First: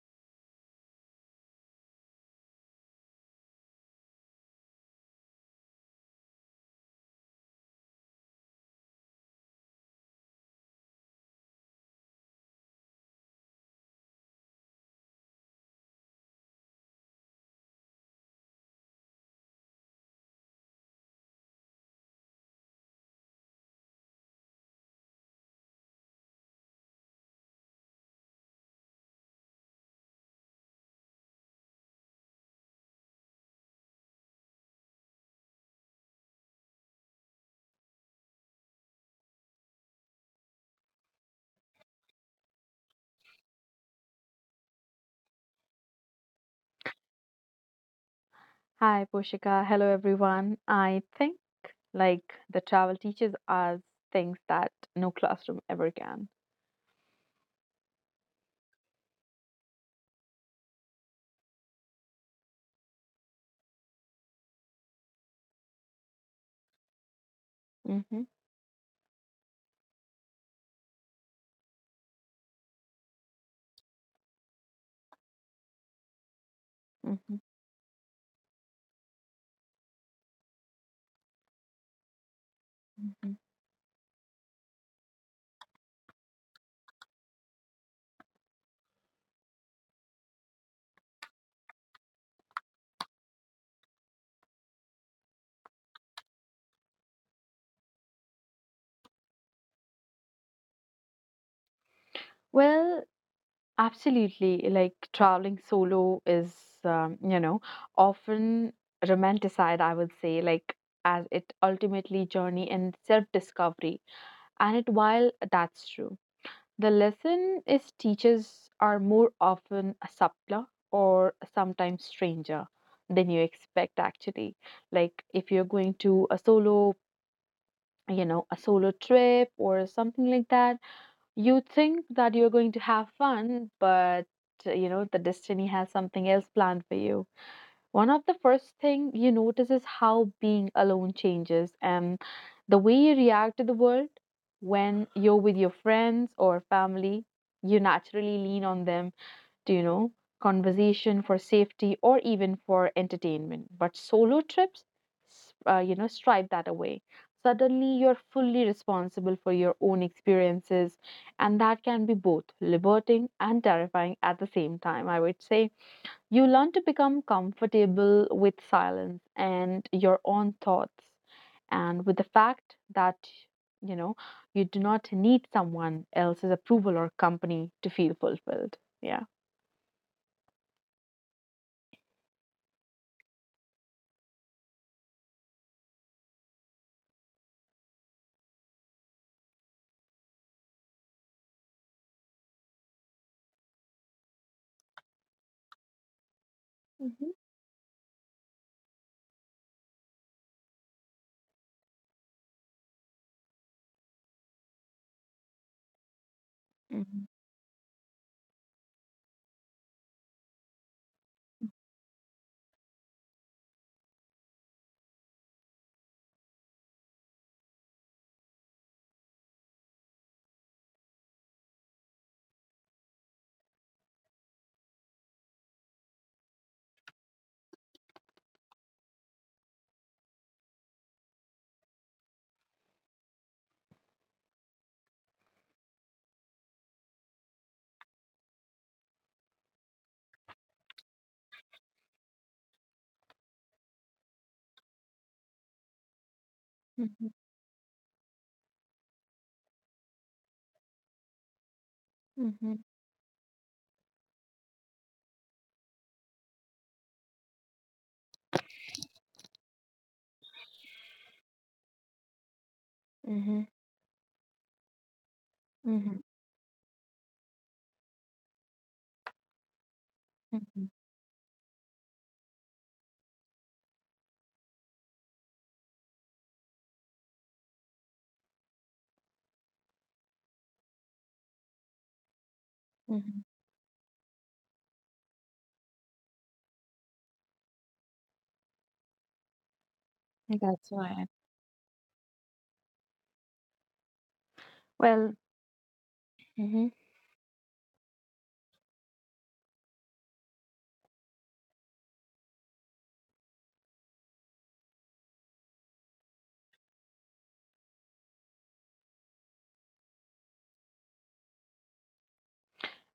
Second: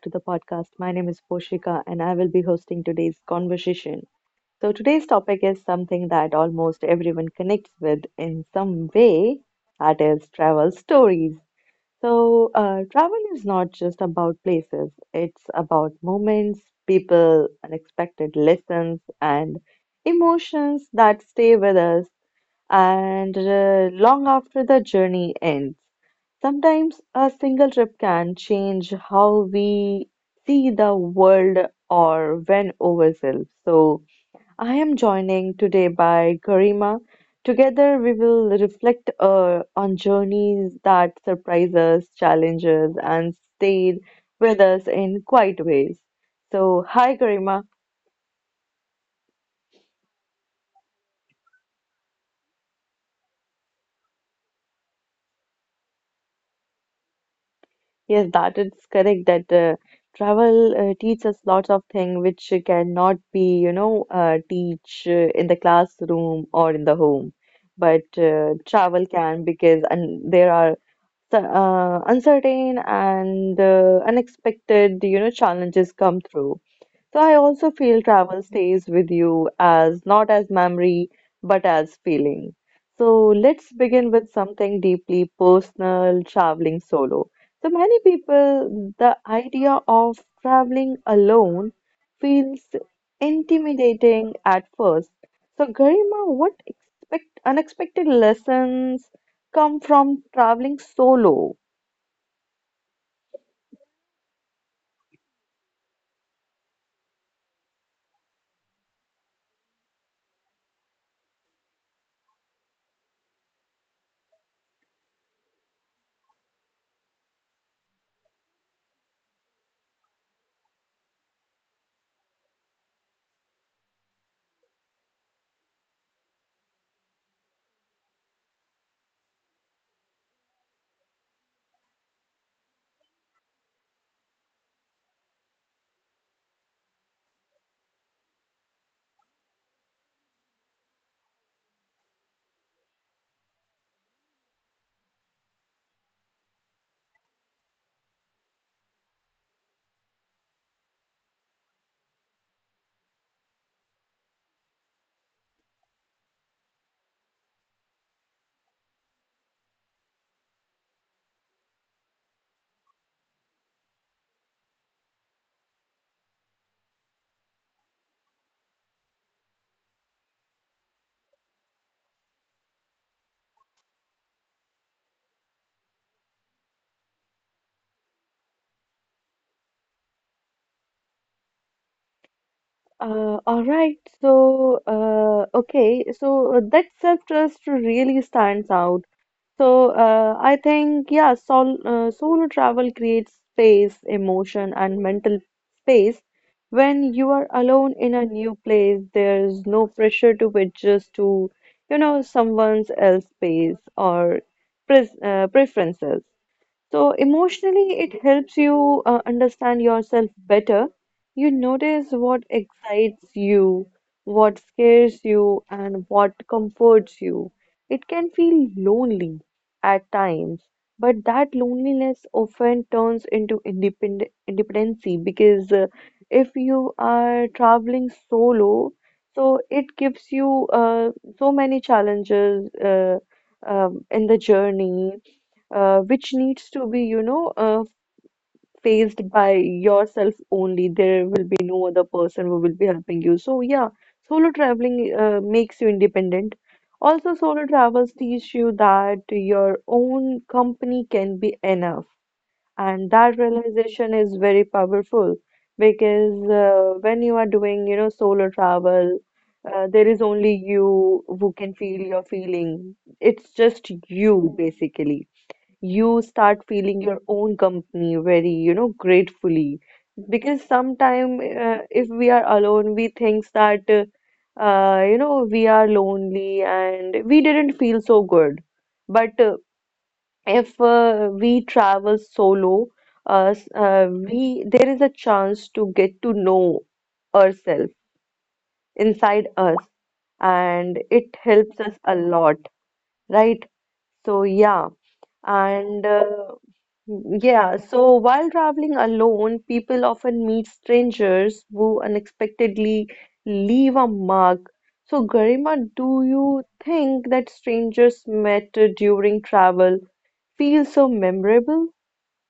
to the podcast. My name is Poshika, and I will be hosting today's conversation. So, today's topic is something that almost everyone connects with in some way, that is, travel stories. So, travel is not just about places, it's about moments, people, unexpected lessons, and emotions that stay with us and long after the journey ends. Sometimes a single trip can change how we see the world or when ourselves. So, I am joining today by Garima. Together we will reflect on journeys that surprise us, challenge us, and stayed with us in quite ways. So, hi Garima. Hi, Poshika. Hello, everyone. I think like the travel teaches us things that no classroom ever can. Yes, that is correct that travel teaches lots of things which cannot be, you know, teach in the classroom or in the home. Mm-hmm, But travel can because and there are so, uncertain and unexpected, you know, challenges come mm-hmm, through. So I also feel travel stays with you as not as memory, but as hmm. feeling. So let's begin with something deeply personal, traveling solo. So many people, the idea of traveling alone feels intimidating at first. So Garima, what expect unexpected lessons come from traveling solo? Well, absolutely. Like traveling solo is, um, you know, often romanticized, I would say, like as it ultimately journey in self-discovery. And it While that's true. The lesson is teachers are more often a subtler or sometimes stranger than you expect actually. Like if you're going to a solo, a solo trip or something like that, you think that you're going to have fun, but the destiny has something else planned for you. One of the first thing you notice is how being alone changes and the way you react to the world. When you're with your friends or family, you naturally lean on them to, conversation for safety or even for entertainment. But solo trips, stripe that away. Suddenly, you're fully responsible for your own experiences, and that can be both liberating and terrifying at the same time, I would say. You learn to become comfortable with silence and your own thoughts, and with the fact that you know you do not need someone else's approval or company to feel fulfilled. Yeah. All right, so okay, so that self-trust really stands out. So I think yeah, solo travel creates space, emotion, and mental Mhm. space. When you are alone in a new place, there's no pressure to adjust to, you know, someone else's pace or pres Mhm, preferences. So emotionally, it helps you understand yourself better. You notice what excites you, what scares you, and what comforts you. It can feel lonely at times, but that loneliness often turns into independency because if you are traveling solo, so it gives you so many challenges in the journey which needs to be, you know, faced by yourself only. There will be no other person who will be helping you. So, yeah, solo traveling makes you mhm, independent. Also, solo travels teach you that your own company can be mhm, enough. And that realization is very powerful because when you are doing, you know, solo travel, there is only you who can feel your mhm, feeling. It's just you, basically mhm, you start feeling your own company very, you know, gratefully. mhm, Because sometime if we are alone, we think that, you know, we are lonely and we didn't feel so good. But if we travel mhm. solo, s- we there is a chance to get to know ourselves inside us, That's right. and it helps us a lot, right? So Well. yeah. And Mhm. uh, yeah, so while traveling alone, people often meet strangers who unexpectedly leave a mark. So, Garima, do you think that strangers met during travel feel so memorable?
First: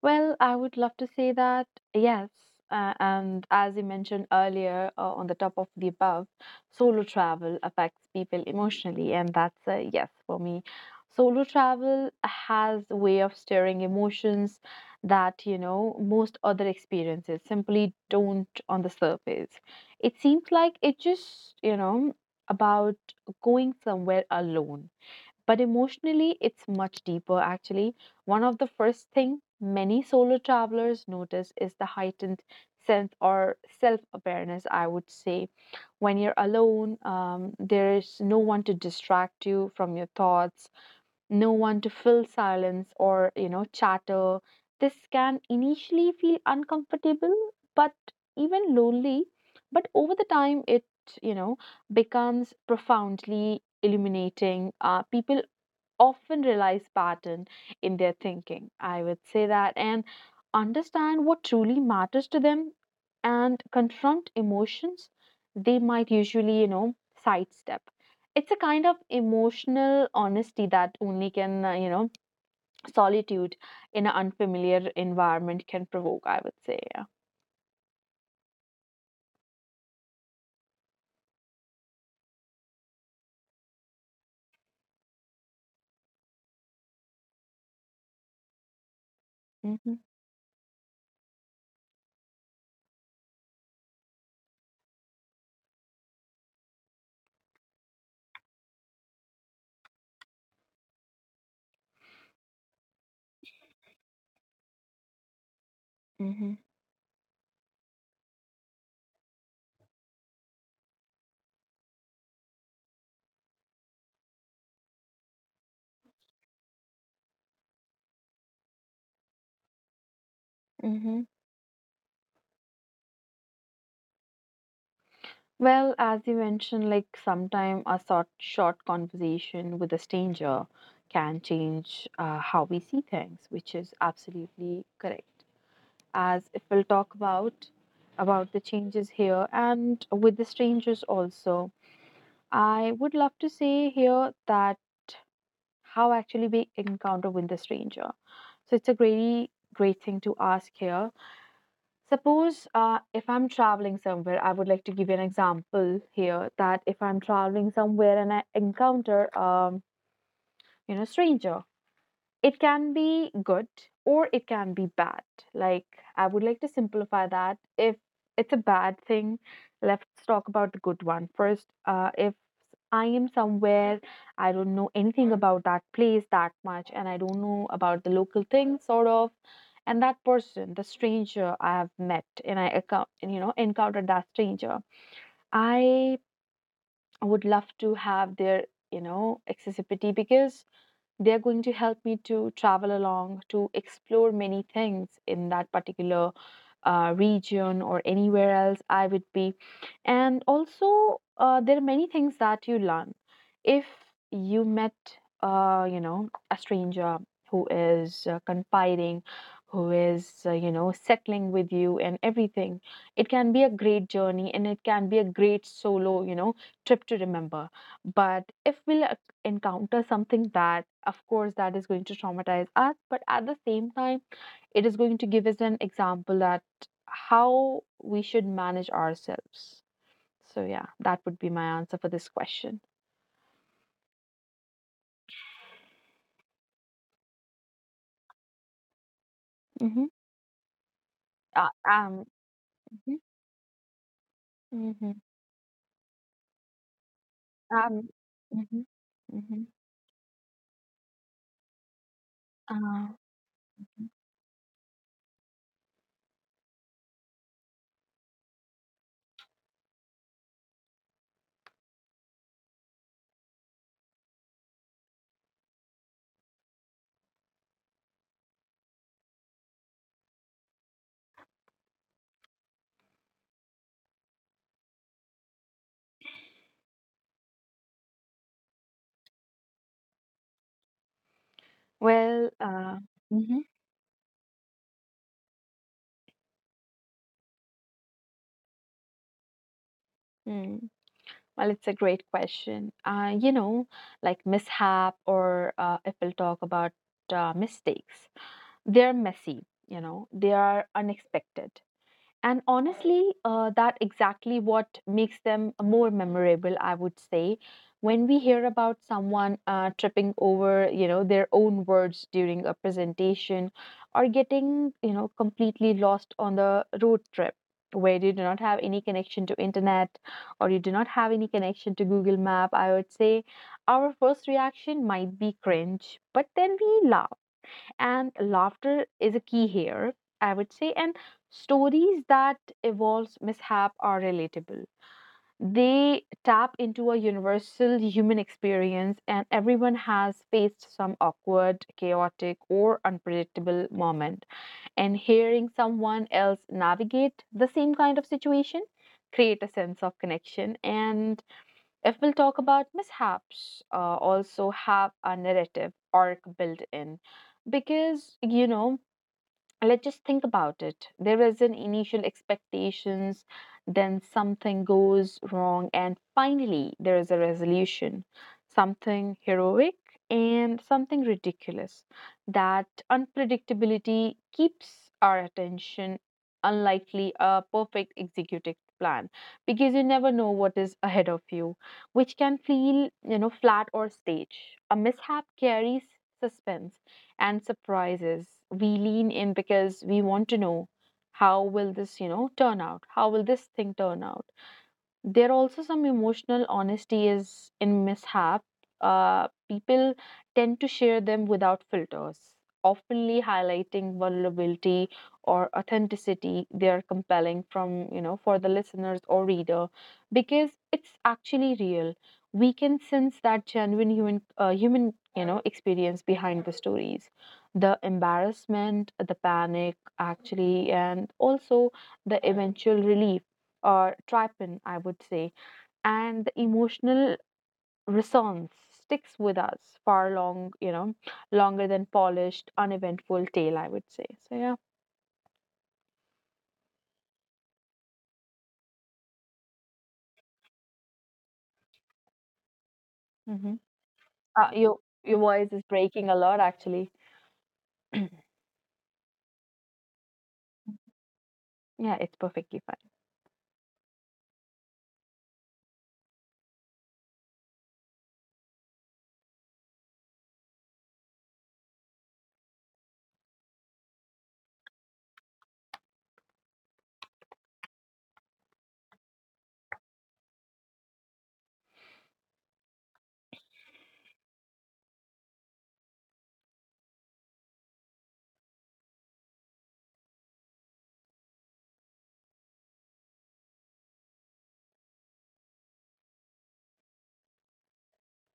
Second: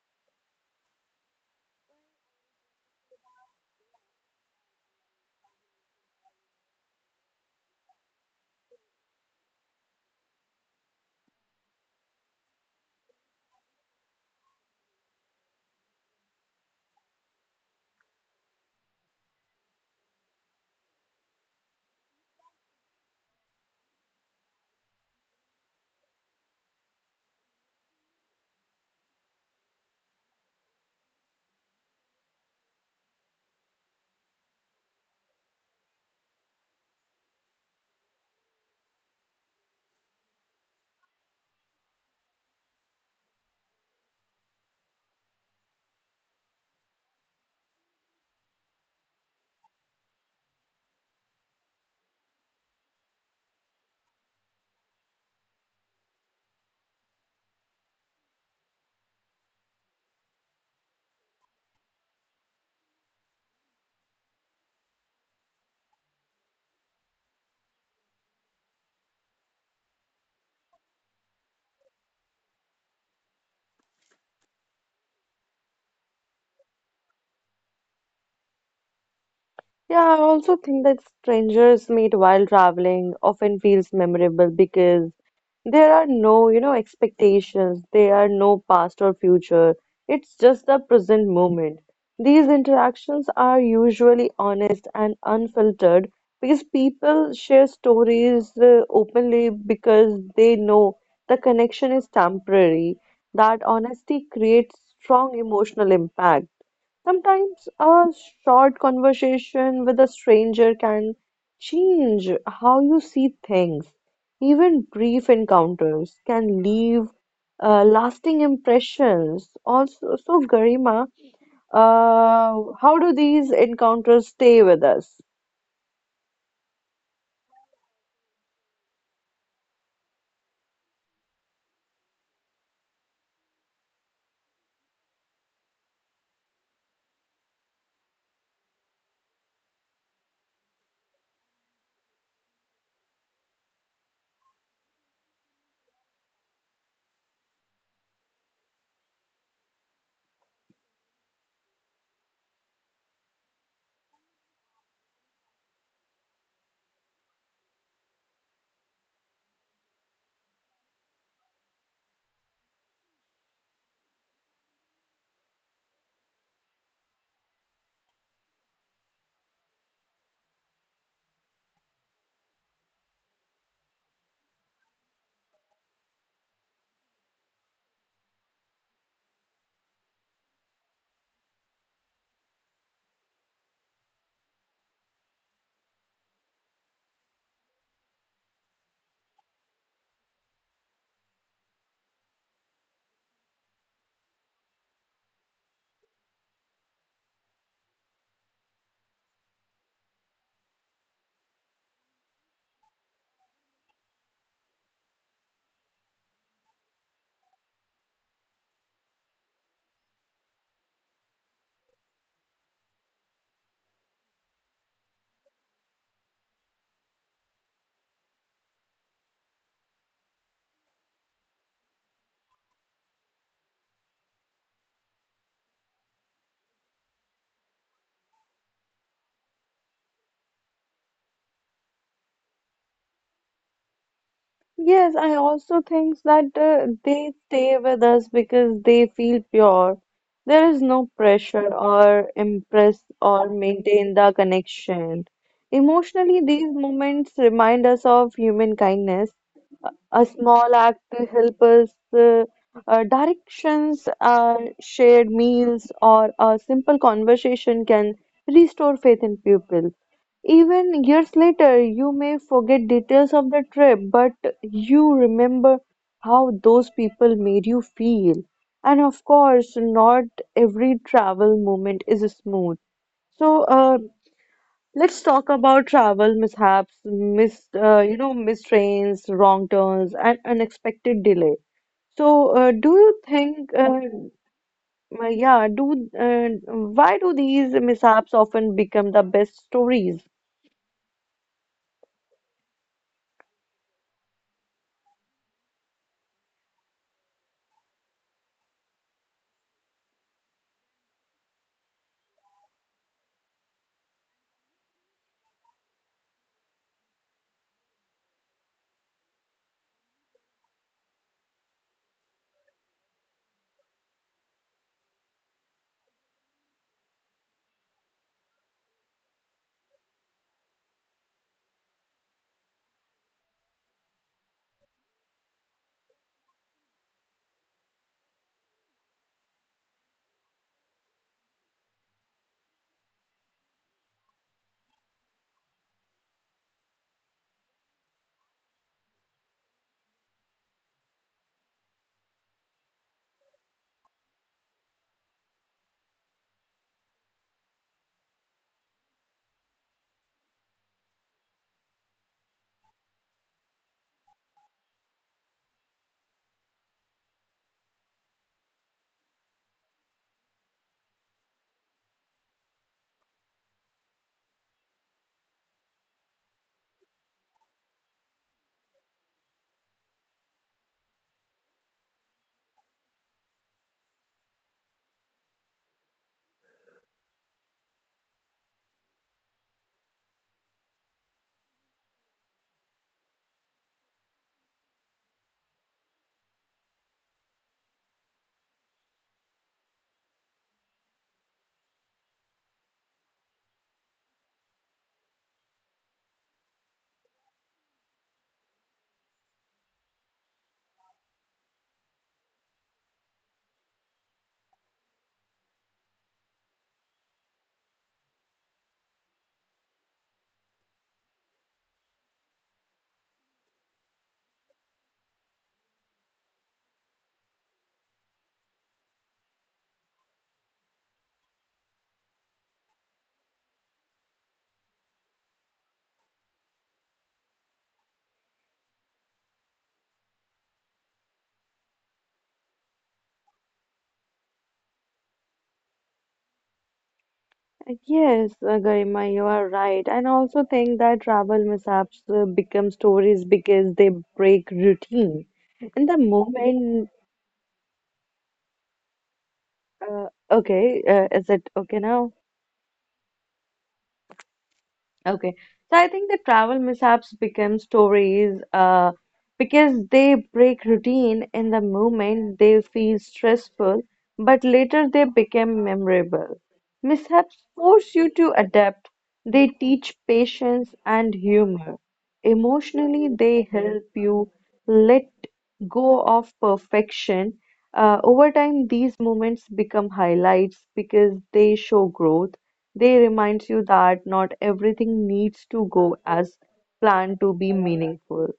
Well, I would love to say that yes. And as you mentioned earlier, on the top of the above, solo travel affects people emotionally, and that's a yes for me. Solo travel has a way of stirring emotions that, most other experiences simply don't on the surface. It seems like it just, about going somewhere alone, but emotionally it's much deeper actually. One of the first thing many solo travelers notice is the heightened sense or self-awareness, I would say. When you're alone, there is no one to distract you from your thoughts, no one to fill silence or chatter. This can initially feel uncomfortable, but even lonely. But over the time it you know becomes profoundly illuminating. People often realize pattern in their thinking, I would say. That and understand what truly matters to them, and confront emotions they might usually, sidestep. It's a kind of emotional honesty that only can, solitude in an unfamiliar environment can provoke, I would say. Yeah, I also think that strangers meet while traveling often feels memorable because there are no, you know, expectations, there are no past or Mm-hmm, future. It's just the present moment. These interactions are usually honest and unfiltered because people share stories openly because they know the connection is temporary. That honesty creates strong emotional mm-hmm, impact. Sometimes a short conversation with a stranger can change how you see things. Even brief encounters can leave lasting impressions. Also, so mm-hmm. Garima, uh, how do these encounters stay with us? Well, as you mentioned, like sometime a short conversation with a stranger can change how we see things, which is absolutely correct. As if we'll talk about the changes here and with the strangers also, I would love to say here that how actually we encounter with the stranger. So it's a very great thing to ask here. Suppose if I'm traveling somewhere, I would like to give you an example here that if I'm traveling somewhere and I encounter stranger, it can be good or it can be bad. Like, I would like to simplify that. If it's a bad thing, let's talk about the good one first. If I am somewhere, I don't know anything about that place that much, and I don't know about the local thing, sort of. And that person, the stranger I have met, and I account, and, encountered that stranger, I would love to have their, accessibility because they are going to help me to travel along, to explore many things in that particular region or anywhere else I would be. And also, there are many things that you learn. If you met, a stranger who is confiding, who is, settling with you and everything, it can be a great journey and it can be a great solo, trip to remember. But if we'll encounter something bad, of course, that is going to traumatize us. But at the same time, it is going to give us an example at how we should manage ourselves. So yeah, that would be my answer for this question. Yes, I also think that they stay with us because they feel Mm-hmm. pure. There is no Uh, um, pressure or hmm, impress or maintain the hmm, connection. Emotionally, these moments um, remind us of hmm, human hmm. kindness a small act to help us uh, Uh, directions shared meals or a simple conversation can restore faith in people even years later you may forget details of the trip but you remember how those people made you feel and of course not every travel moment is smooth so let's talk about travel mishaps, mis you know, missed trains, wrong turns, and unexpected delay. well, So, do you mhm, think, yeah, do why do these mishaps often become the best stories? mm, well, it's a great question. Like mishap, or if we'll talk about mistakes, they're messy, they are unexpected. And honestly, that exactly what makes them more memorable, I would say. When we hear about someone tripping over, their own words during a presentation, or getting, completely lost on the road trip, where you do not have any connection to internet, or you do not have any connection to Google Map, I would say our first reaction might be cringe, but then we laugh, and laughter is a key here, I would say. And stories that evolves mishap are relatable. They tap into a universal human experience, and everyone has faced some awkward, chaotic, or unpredictable moment. And hearing someone else navigate the same kind of situation create a sense of connection. And if we'll talk about mishaps, also have a narrative arc built in. Because, let's just think about it. There is an initial expectations, then something goes wrong, and finally there is a resolution, something heroic and something ridiculous. That unpredictability keeps our attention, unlikely a perfect executed plan, because you never know what is ahead of you, which can feel flat or stage. A mishap carries suspense and surprises. We lean in because we want to know, how will this, turn out? How will this thing turn out? There also some emotional honesty is in mishap. People tend to share them without filters, openly highlighting vulnerability or authenticity. They are compelling from for the listeners or reader, because it's actually real. We can sense that genuine human experience behind the stories, the embarrassment, the panic, actually, and also the eventual relief or trypan, I would say. And the emotional resonance sticks with us far long, longer than polished, uneventful tale, I would say. So yeah. Yes, Garima, you are right. And I also think that travel mishaps become Hmm. stories because they Uh, your break your voice is routine. breaking a In lot the actually. moment, okay, is it Yeah, okay it's now? perfectly fine. Okay. So I think the travel mishaps become stories because they break routine in the moment, they feel stressful, but later they become memorable. Mishaps force you to adapt, they teach patience and humor. Emotionally, they help you let go of perfection. Over time, these moments become highlights because they show growth. They remind you that not everything needs to go as planned to be meaningful.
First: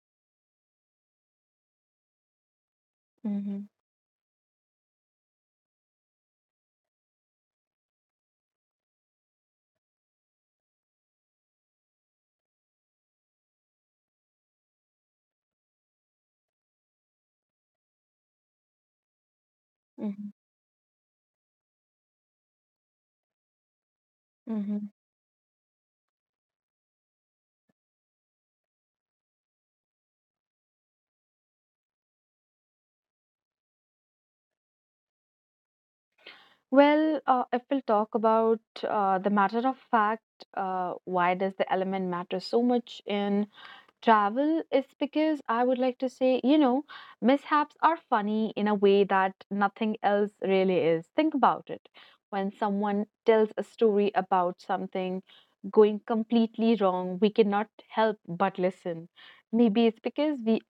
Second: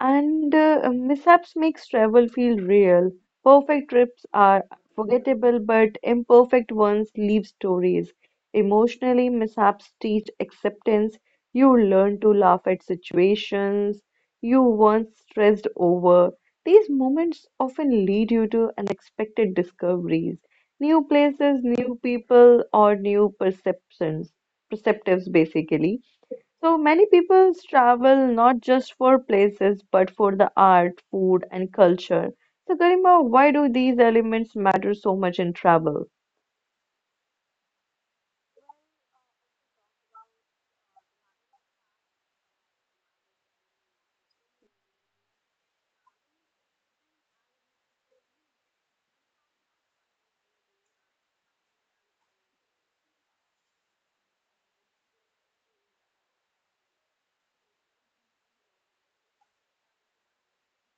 And mishaps makes travel feel real. Hmm, Perfect trips are forgettable, but imperfect ones leave stories. Emotionally, mishaps teach acceptance you learn to laugh at situations you once stressed over. These moments often lead you to unexpected discoveries, hmm, new places, new people, or new perceptions, hmm. perceptives basically. So many people travel not just for places but for the art, food, and culture. So, Garima, why do these elements matter so much in travel? Well, if we'll talk about the matter of fact, why does the element matter so much in travel is because I would like to say, mishaps are funny in a way that nothing else really is. Think about it. When someone tells a story about something going completely wrong, we cannot help but listen. Maybe it's because we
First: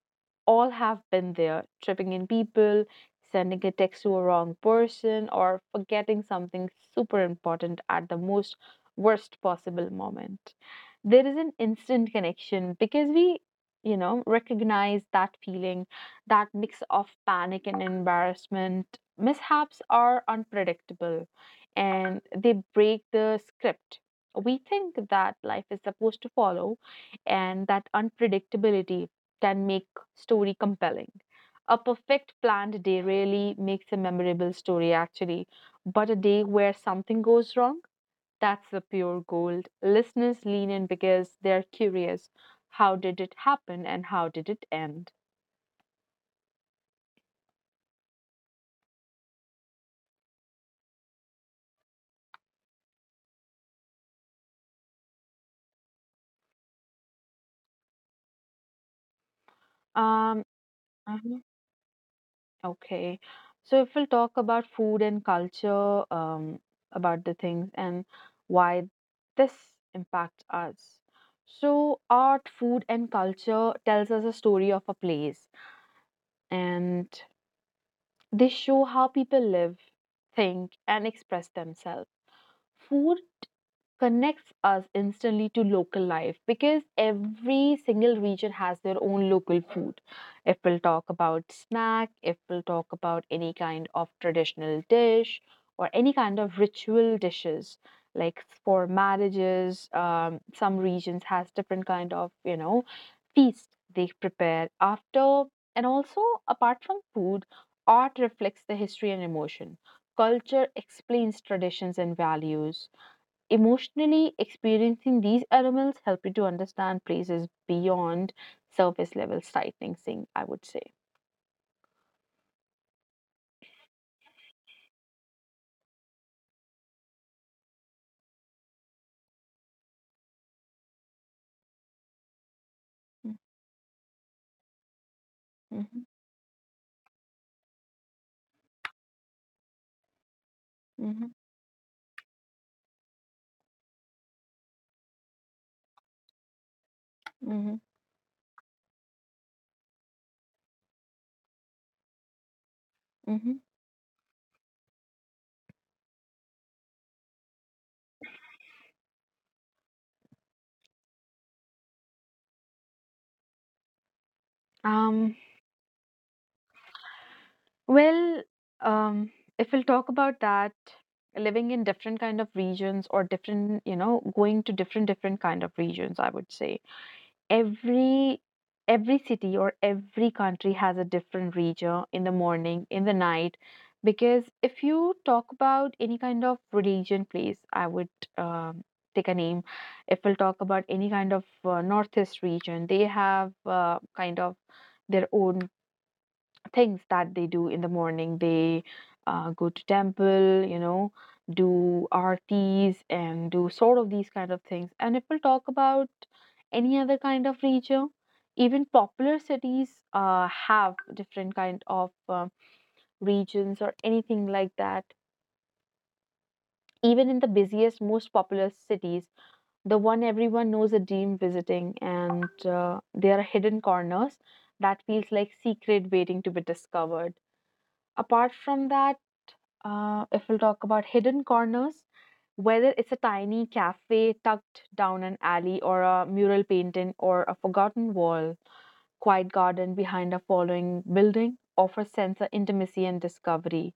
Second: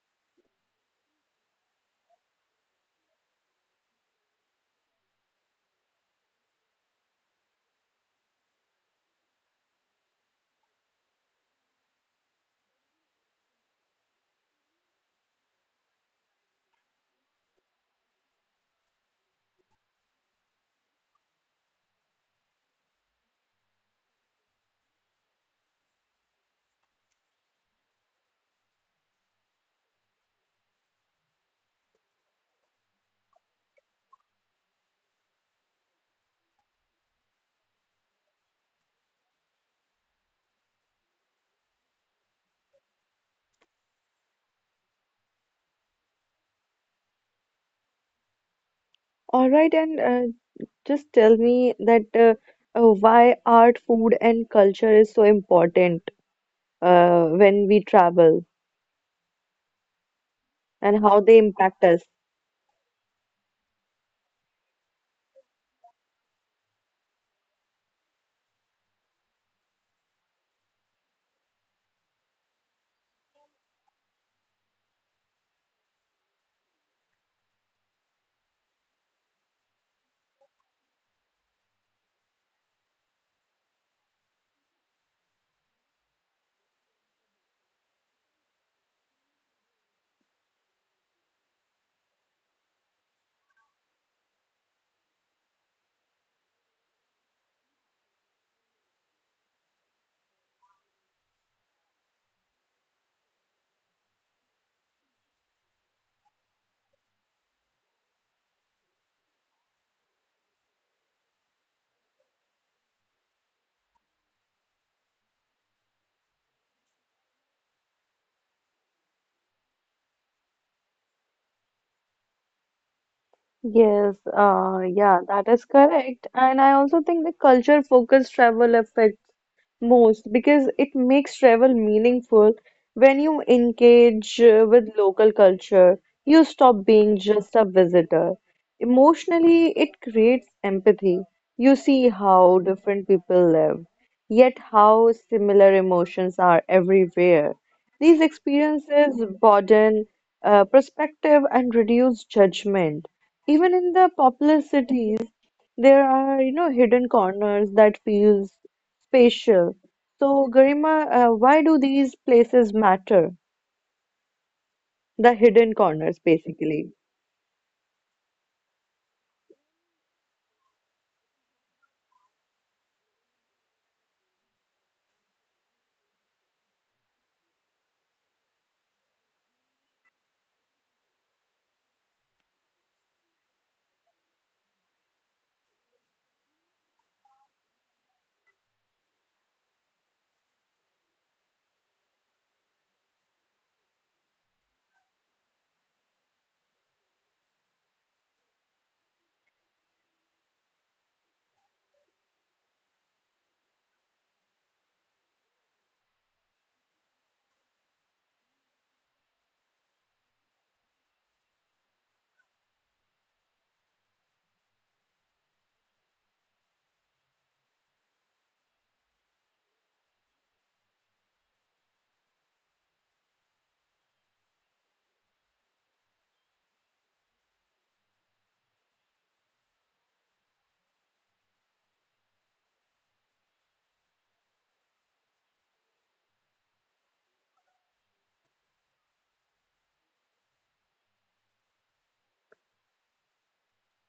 all have been there, tripping in people, sending a text to a wrong person, or forgetting something super important at the most worst possible moment. There is an instant connection because we recognize that feeling, that mix of panic and embarrassment. Mishaps are unpredictable, and they break the script we think that life is supposed to follow. And that unpredictability can make story compelling. A perfect planned day really makes a memorable story actually, but a day where something goes wrong, that's the pure gold. Listeners lean in because they're curious. How did it happen and how did it end? All right, and just tell me that why art, food, and culture is so important when we travel Um, and how they mhm, impact us. okay. So if we'll talk about food and culture, about the things and why this impacts us. So art, food, and culture tells us a story of a place, and they show how people live, think, and express themselves. Food connects us instantly to local life because every single region has their own local food. If we'll talk about snack, if we'll talk about any kind of traditional dish or any kind of ritual dishes, like for marriages, some regions has different kind of feast they prepare after. And also, apart from food, art reflects the history and emotion. Culture explains traditions and values. Emotionally experiencing these aromas help you to understand places beyond surface level sightseeing, I would say. Yes, yeah, that is correct. And I also think the culture-focused travel affects most because it makes travel meaningful when you engage with local culture. Mm-hmm, You stop being just a visitor. Emotionally, it creates empathy. mm-hmm, You see how different people live, yet how similar emotions are everywhere. mm-hmm, These experiences broaden perspective and reduce judgment. hmm. Even in the populous cities, there are, you know, hidden corners that feels spatial. So, Garima, why do these places matter? The Um, hidden corners, basically. well, um, if we'll talk about that, living in different kind of regions or different, going to different kind of regions, I would say. every every city or every country has a different region in the morning in the night. Because if you talk about any kind of religion place, I would um, take a name, if we'll talk about any kind of northeast region, they have kind of their own things that they do in the morning. They go to temple, do artis and do sort of these kind of things. And if we'll talk about any other kind of region, even popular cities have different kind of regions or anything like that. Even in the busiest, most populous cities, the one everyone knows a dream visiting, and there are hidden corners that feels like secret waiting to be discovered apart from that. If we'll talk about hidden corners, whether it's a tiny cafe tucked down an alley or a mural painting or a forgotten wall, quiet garden behind a following building offers sense of intimacy and discovery.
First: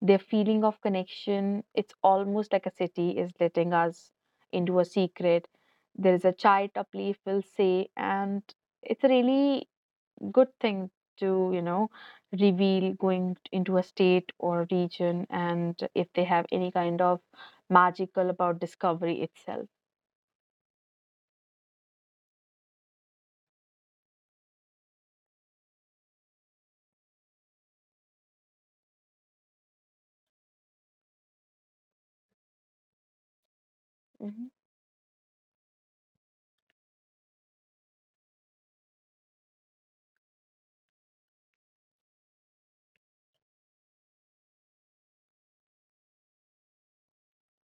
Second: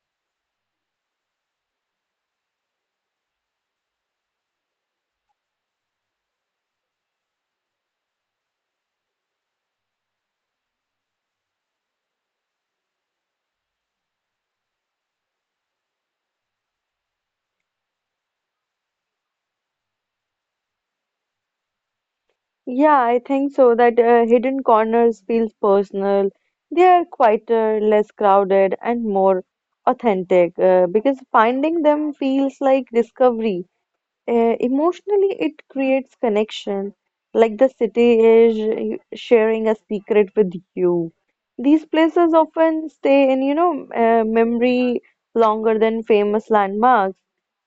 Their feeling of connection, it's almost like a city is letting us into a secret. There is a chai tapli, if we'll say, and it's a really good thing to reveal going into a state or region, and if they have any kind of magical about discovery itself. Yeah, I think so. That hidden corners feels personal. They are quieter, less crowded, and more authentic because finding them feels like discovery. Hmm, Emotionally, it creates connection, like the city is sharing a secret with you. These places often stay in, you know, memory longer than famous landmarks.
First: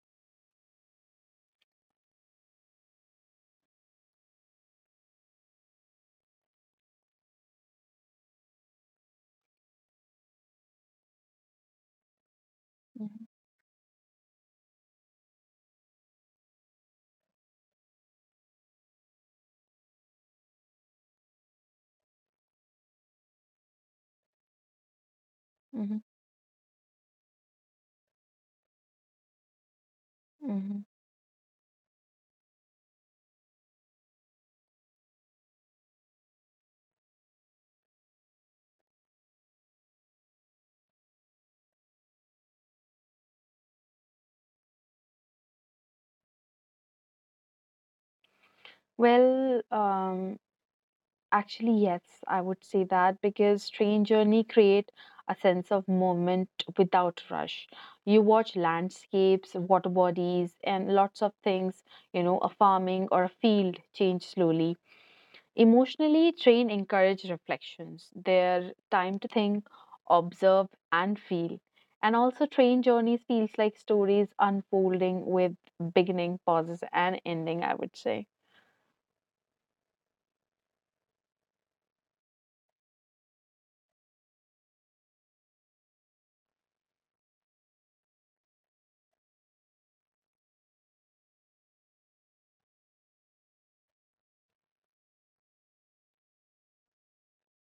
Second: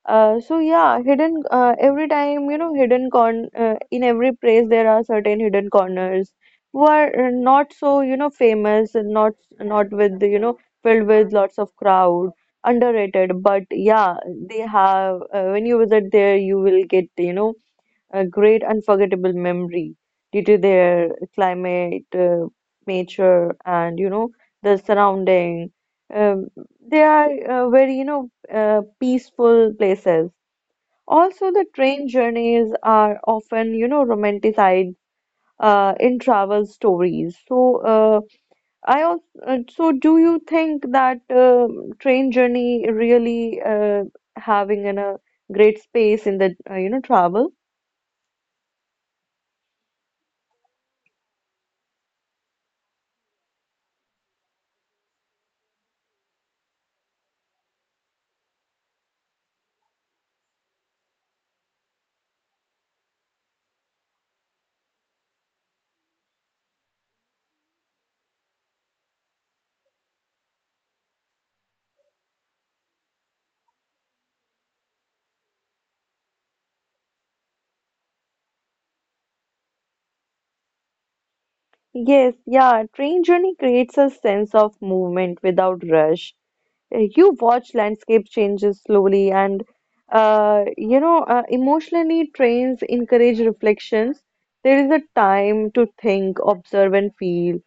So yeah, hidden every time, you know, hidden con in every place there are certain hidden corners who are not so, you know, famous and not not with, you know, filled with lots of crowd hmm, underrated, but yeah, they have when you visit there, you will get, you know, a great unforgettable memory due to their climate, nature, and you know the surrounding. hmm, Um, they are very you know peaceful places. hmm. Also, the train journeys are often you know romanticized in travel stories. So, do you think that train journey really having in a great space in the you know travel? Well, actually, yes, I would say that. Because train journey create a sense of movement without rush. You watch landscapes, water bodies, and lots of things, a farming or a field, change slowly. Emotionally, train encourage reflections, their time to think, observe, and feel. And also, train journeys feels like stories unfolding with beginning, pauses, and ending, I would say. Yes, yeah, train journey creates a sense of movement without rush. You watch landscape changes slowly and you know emotionally trains encourage reflections there is a time to think observe and feel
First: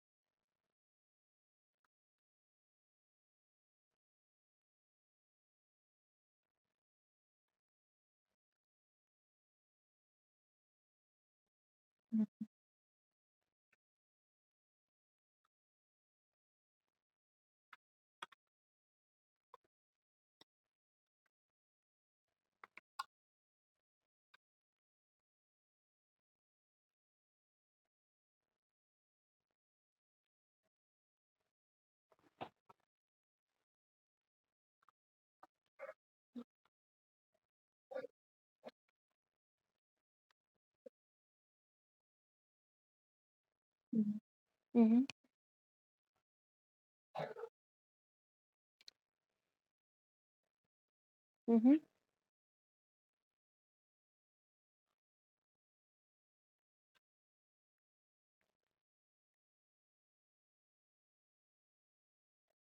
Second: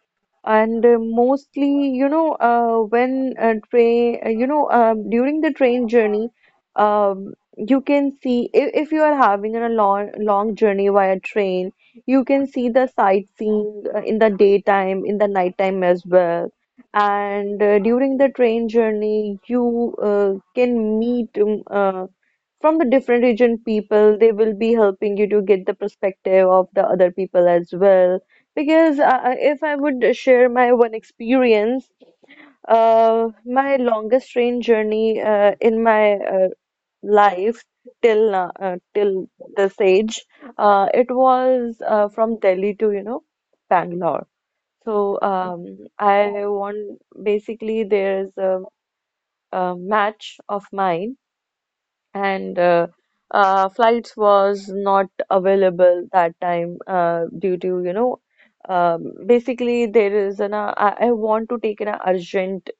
and mostly you know when train you know during the train journey you can see if you are having a long long journey via train you can see the sightseeing in the daytime in the nighttime as well and during the train journey, you can meet from the different region people. They will be helping you to get the perspective of the other people as well. Because if I would share my one experience, my longest train journey in my life till this age, it was from Delhi to, you know, Mm-hmm. Bangalore. So I want basically there's a match of mine Mm-hmm. and flights was not available that time due to you know basically there is an I want to take an urgent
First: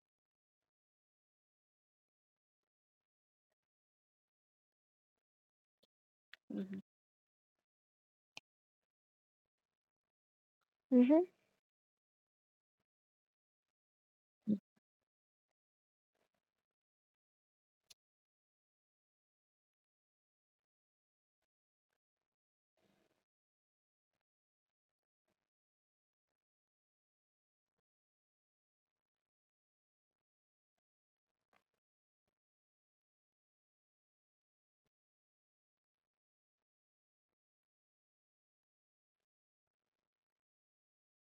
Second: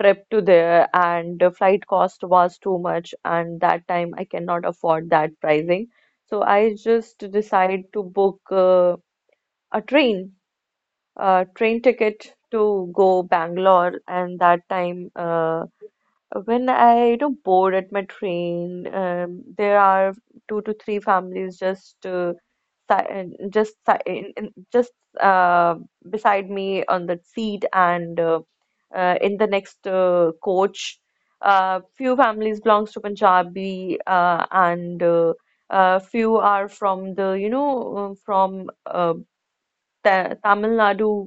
trip to there and the flight cost was too much and that time I cannot afford that pricing. So I Mm-hmm. just decide to book uh, a train Mm-hmm. uh, train ticket to go Bangalore, and that time when I you know bored at my train, there are two to three families just si- uh, just uh, beside me on the seat, and in the next coach, few families belongs to Punjabi, and few are from the you know from the Tamil Nadu,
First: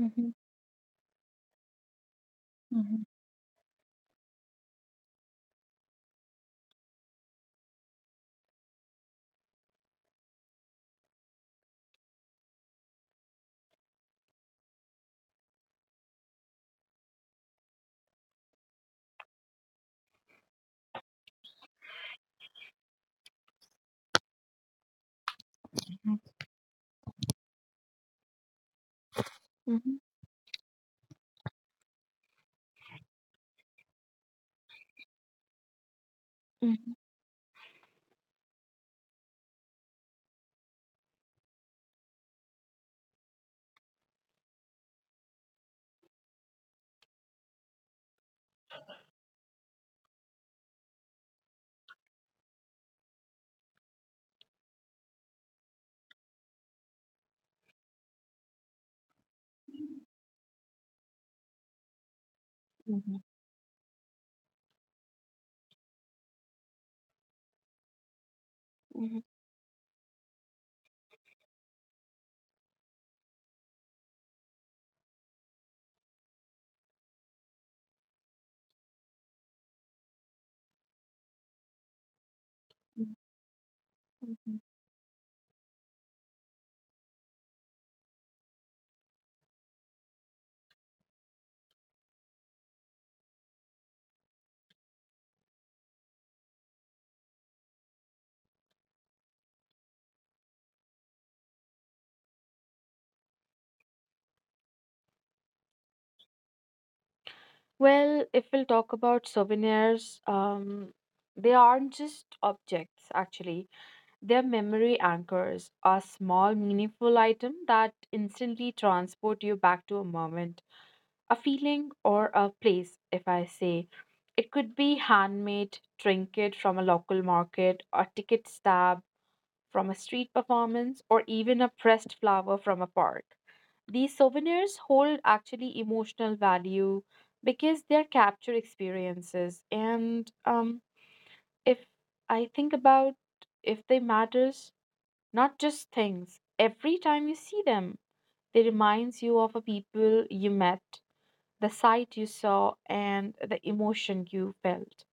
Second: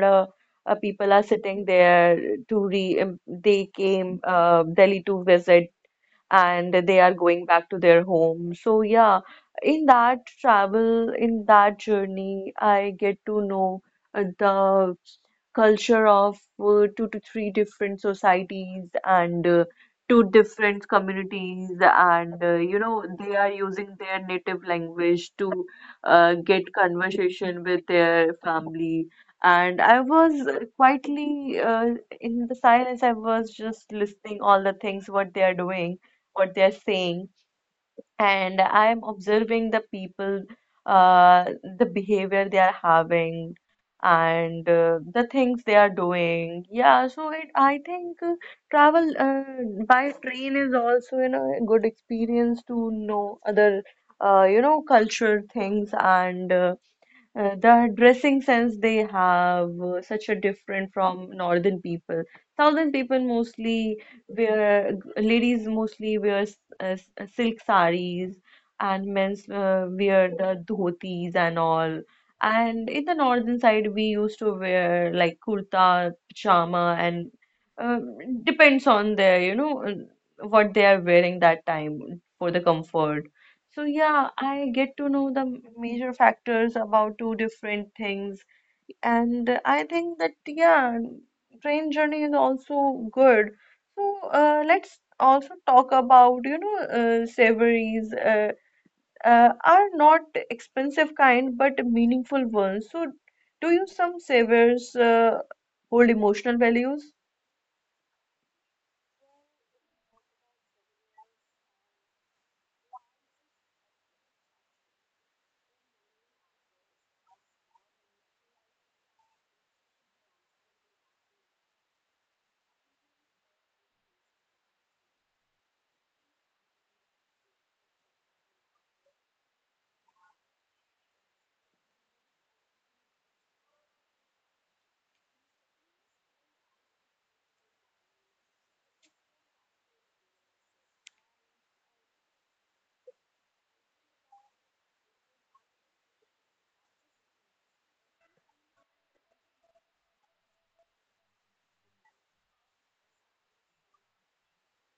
Mm-hmm. People are sitting there Mm-hmm. to Mm-hmm. re they came Delhi to visit and they are going back to their home. So yeah, in that travel, in that journey, I get to know the culture of two to three different societies and two different communities and they are using their native language to get conversation with their family. And Mm-hmm. I was quietly, in the silence, I was just listening all the things what they are doing, what they are saying, and I'm observing the people, uh, the behavior they are having, and the things they are doing. Yeah, so it, I think travel by train is also, you know, a good experience to know other, culture things, and the dressing sense they have, such a different from northern people. Southern people Mm-hmm. mostly wear, ladies mostly wear silk sarees, and Mm-hmm. men's wear the dhotis and all. And in the northern side we used to wear like kurta, pajama, and uh, depends on their what they are wearing that time for the comfort. So yeah, Mhm. I get to know the major factors about two different things, and I think that yeah, train journey is also good. So let's also talk about savories, are not expensive kind but meaningful ones. So do you some savors hold emotional values? Well, if we'll talk about souvenirs, they aren't just objects actually. Their memory anchors are small, meaningful items that instantly transport you back to a moment, a feeling, or a place, if I say. It could be handmade trinket from a local market, a ticket stub from a street performance, or even a pressed flower from a park. These souvenirs hold actually emotional value because they're captured experiences. And if I think about if they matters, not just things. Every time you see them, they reminds you of a people you met, the sight you saw, and the emotion you felt.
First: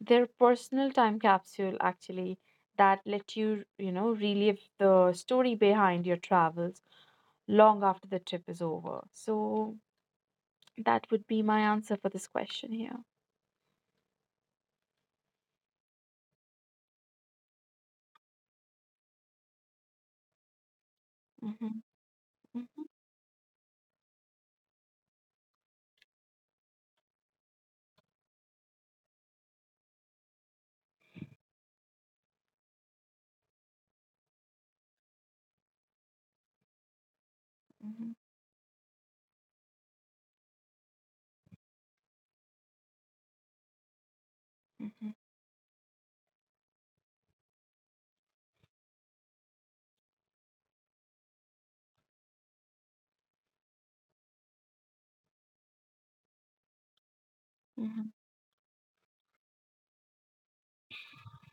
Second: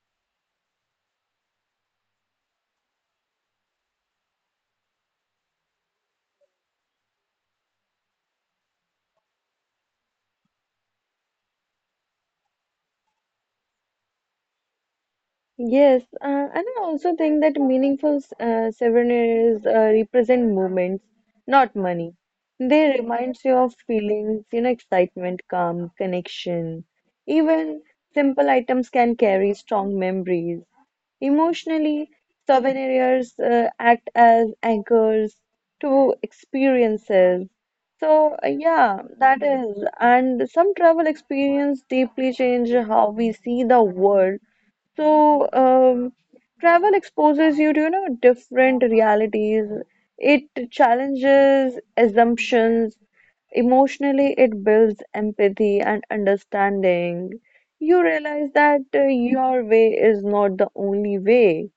Their personal time capsule actually that let you, relive the story behind your travels long after the trip is over. So that would be my answer for this question here. Yes, and I also think that meaningful souvenirs represent moments, not Hmm, money. They hmm, remind you of feelings, you know, excitement, calm, connection. Even simple items can carry strong memories. Emotionally, souvenirs act as anchors to experiences. hmm, So, yeah, that is. And some travel experience deeply change how we see the world, hmm, so, travel exposes you to, you know, different realities. It challenges assumptions. Emotionally, it builds empathy and understanding. You hmm. realize that your way is not the only way.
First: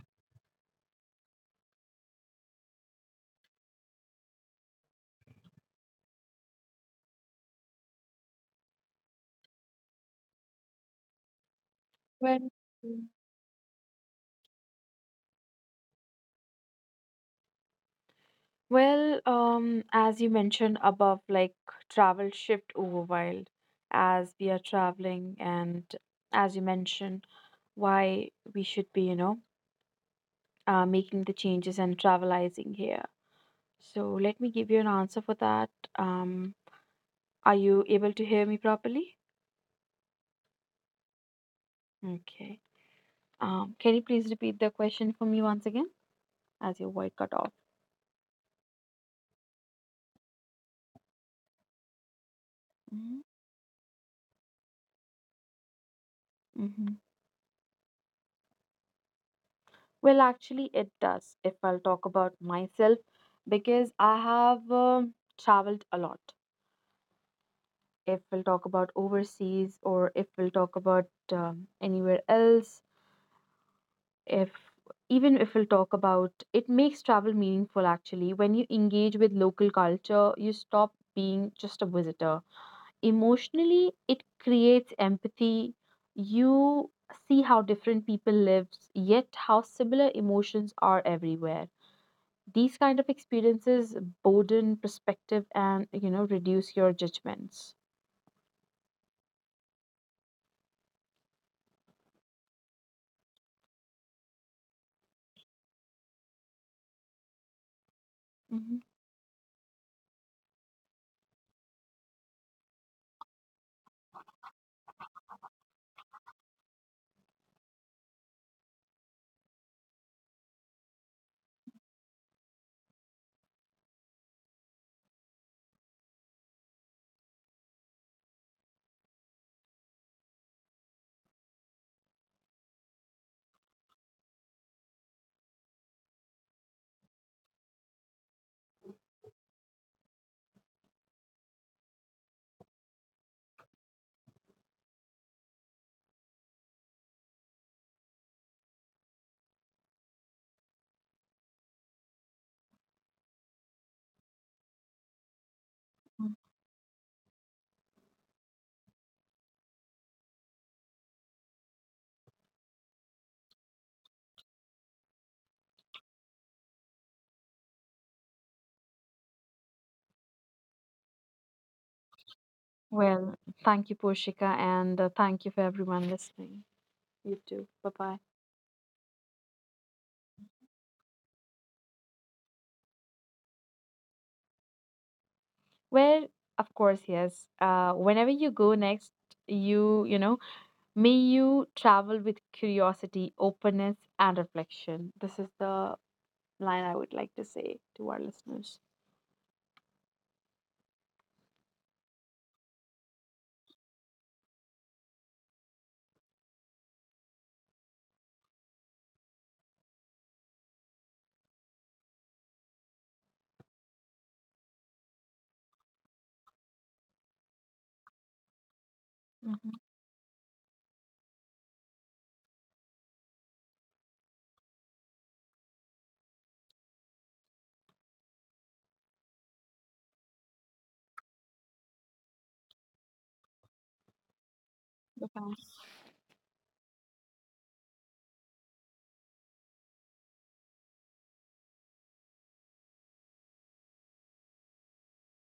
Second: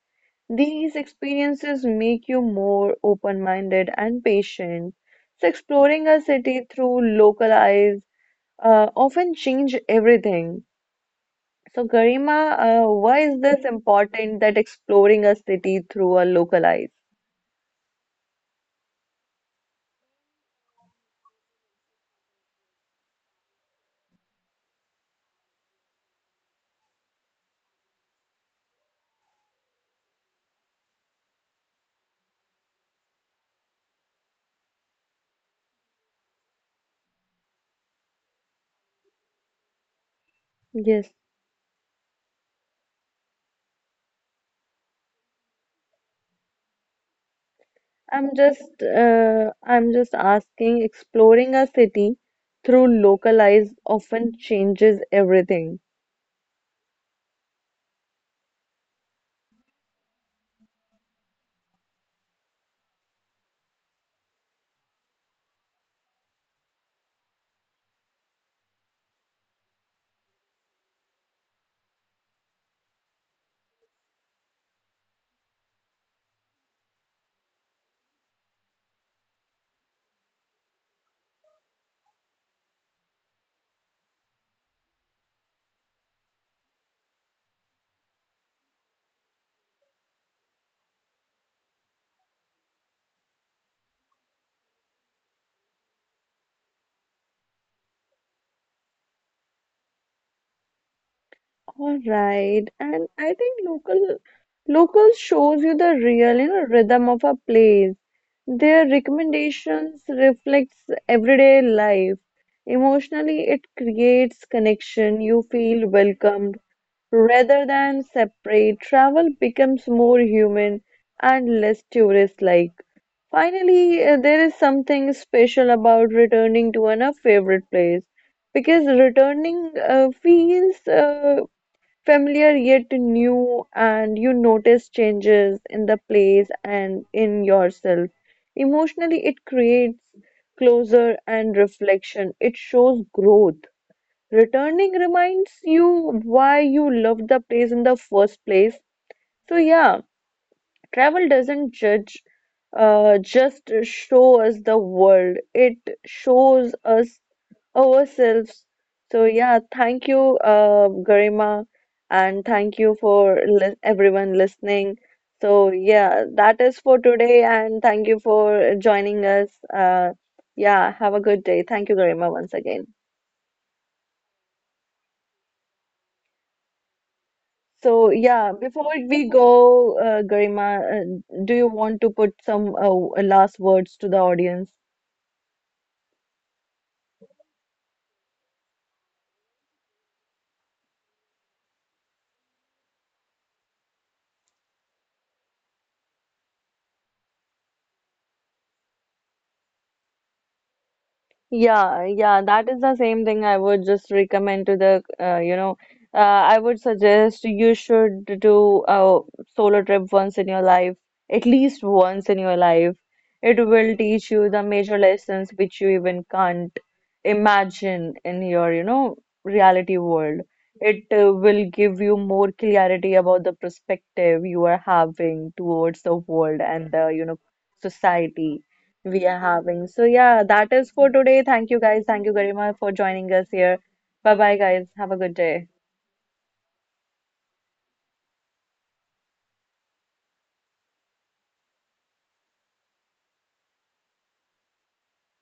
These experiences make you more open-minded and patient. So, exploring a city through local eyes often change everything. So, Garima, Well, why is this important that exploring a city through a local eyes? Well, as you mentioned above, like travel shift over wild as we are traveling, and as you mentioned, why we should be, making the changes and travelizing here. So let me give you an answer for that. Um, are you able to hear me properly? Yes. Okay. Can you please repeat the question for me once again as your voice cut off? I'm just asking, exploring a city through local eyes often changes everything. Mm-hmm. Well, actually, it does. If I'll talk about myself, because I have traveled a lot. If we'll talk about overseas, or if we'll talk about anywhere else, if even if we'll talk about it, makes travel meaningful actually. When you engage with local culture, you stop being just a visitor. Emotionally, it creates empathy. You see how different people live, yet how similar emotions are everywhere. These kind of experiences broaden perspective and reduce your judgments. All right, and I think local shows you the real, you know, rhythm of a place. Hmm. Their recommendations reflects everyday life. Emotionally, it creates connection. You feel welcomed rather than separate. Travel becomes more human and less tourist-like. Finally, there is something special about returning to an a favorite place, because returning feels familiar yet new, and you notice changes in the place and in yourself. Emotionally, it creates closure and reflection, it shows growth. Returning reminds you why you loved the place in the first place. So, yeah. Travel doesn't judge, just show us the world. It shows us ourselves. So yeah, thank you, Garima, and thank you for li everyone listening. So yeah, that is for today, and thank you for joining us. Yeah, have a good day. Thank you, Garima, once again. Well, thank you, Porshika, and thank you for everyone listening. You too. Bye So bye. yeah, before we go, Garima, do you want to put some last words to the audience? Well, of course, yes. Whenever you go next, you know, may you travel with curiosity, openness, and reflection. This is the line I would like to say to our listeners. Yeah, yeah, that is the same thing I would just recommend to the, I would suggest you should do a solo trip once in your life, at least once in your life. It will teach you the major lessons which you even can't imagine in your, you know, Hmm. reality world. It will give you more clarity about the perspective you are having towards the world and the, you know, society we are having. So, yeah, that is for today. Thank you guys. Thank you, Garima, for joining us here. Bye bye, guys. Have a Bye good bye. day.